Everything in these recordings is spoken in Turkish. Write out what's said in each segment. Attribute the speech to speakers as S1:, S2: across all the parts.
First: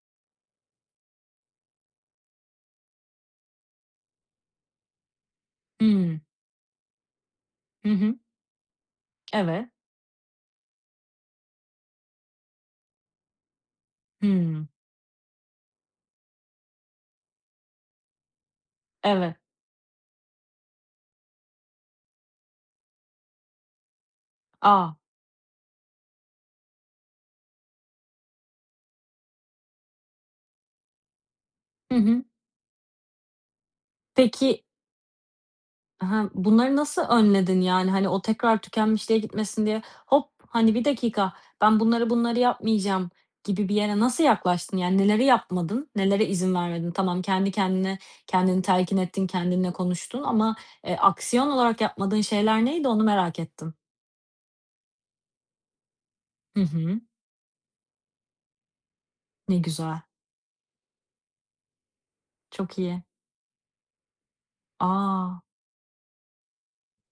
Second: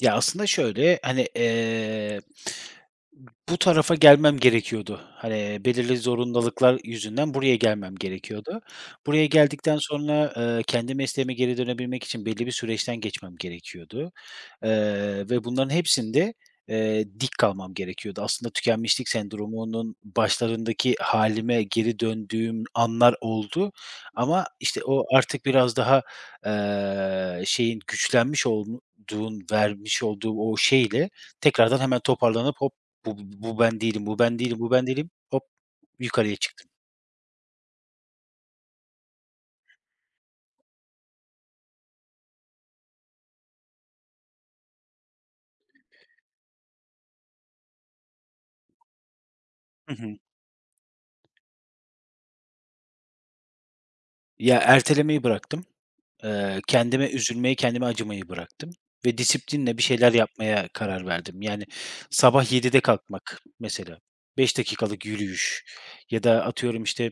S1: Ya aslında şöyle, hani, eee, bu tarafa gelmem gerekiyordu. Hani, belirli
S2: Imm.
S1: zorunluluklar yüzünden buraya
S2: Hı
S1: gelmem
S2: hı.
S1: gerekiyordu. Buraya
S2: Evet.
S1: geldikten sonra, eee, kendi mesleğime geri dönebilmek için belli bir süreçten geçmem gerekiyordu,
S2: Hımm.
S1: eee, ve bunların hepsinde, eee, dik kalmam gerekiyordu. Aslında tükenmişlik
S2: Eve
S1: sendromunun başlarındaki hâlime geri döndüğüm anlar oldu ama işte
S2: A!
S1: o artık biraz daha, eee, şeyin, güçlenmiş olduğun vermiş olduğu o şeyle, tekrardan
S2: Hı
S1: hemen
S2: hı.
S1: toparlanıp, "Hop! Bu bu bu bu ben değilim, bu ben değilim,
S2: Peki
S1: bu ben değilim. Hop!"
S2: Ha,
S1: yukarıya çıktım.
S2: bunları nasıl önledin yani, hani, o tekrar tükenmişliğe gitmesin diye "Hop!" hani, "Bir dakika, ben bunları bunları yapmayacağım." gibi bir yere nasıl yaklaştın, yani neleri yapmadın, nelere izin vermedin? Tamam, kendi kendine, kendini telkin ettin, kendinle
S1: Hı hı.
S2: konuştun ama, eee, aksiyon olarak yapmadığın şeyler neydi, onu merak ettim.
S1: Ya, ertelemeyi bıraktım. Eee,
S2: Hı hı.
S1: kendime üzülmeyi, kendime acımayı bıraktım ve
S2: Ne
S1: disiplinle bir
S2: güzel.
S1: şeyler yapmaya karar verdim. Yani, sabah
S2: Çok
S1: 07.00'de
S2: iyi.
S1: kalkmak mesela, 5 dakikalık
S2: A!
S1: yürüyüş ya da atıyorum işte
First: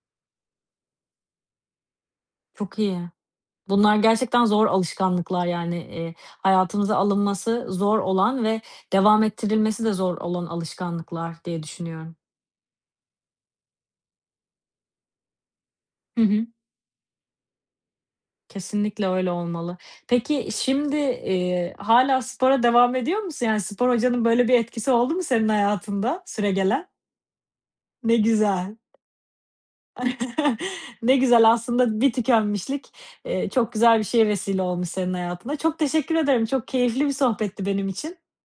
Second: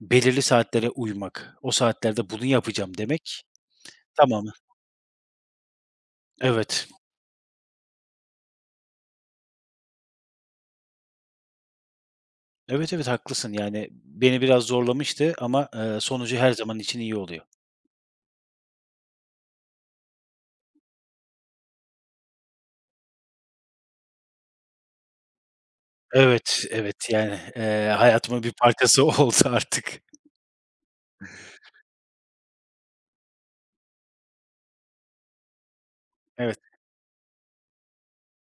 S1: belirli saatlere uymak, o saatlerde bunu
S2: Çok
S1: yapacağım
S2: iyi.
S1: demek,
S2: Bunlar gerçekten
S1: tamamı.
S2: zor alışkanlıklar yani, eee,
S1: Evet.
S2: hayatımıza alınması zor olan ve devam ettirilmesi de zor olan alışkanlıklar, diye düşünüyorum.
S1: Evet, evet, haklısın. Yani, beni biraz zorlamıştı ama, eee,
S2: Hı
S1: sonucu
S2: hı.
S1: her zaman için iyi oluyor.
S2: Kesinlikle öyle olmalı. Peki, şimdi, eee, hâlâ spora devam ediyor musun? Yani, spor hocanın böyle bir etkisi oldu mu senin hayatında,
S1: Evet,
S2: süregelen?
S1: evet. Yani, eee,
S2: Ne
S1: hayatımın bir
S2: güzel.
S1: parçası oldu artık.
S2: Ne güzel, aslında di tükenmişlik, eee, çok güzel bir şeye vesile olmuş senin hayatında. Çok teşekkür ederim,
S1: Evet.
S2: çok keyifli bir sohbetti benim için.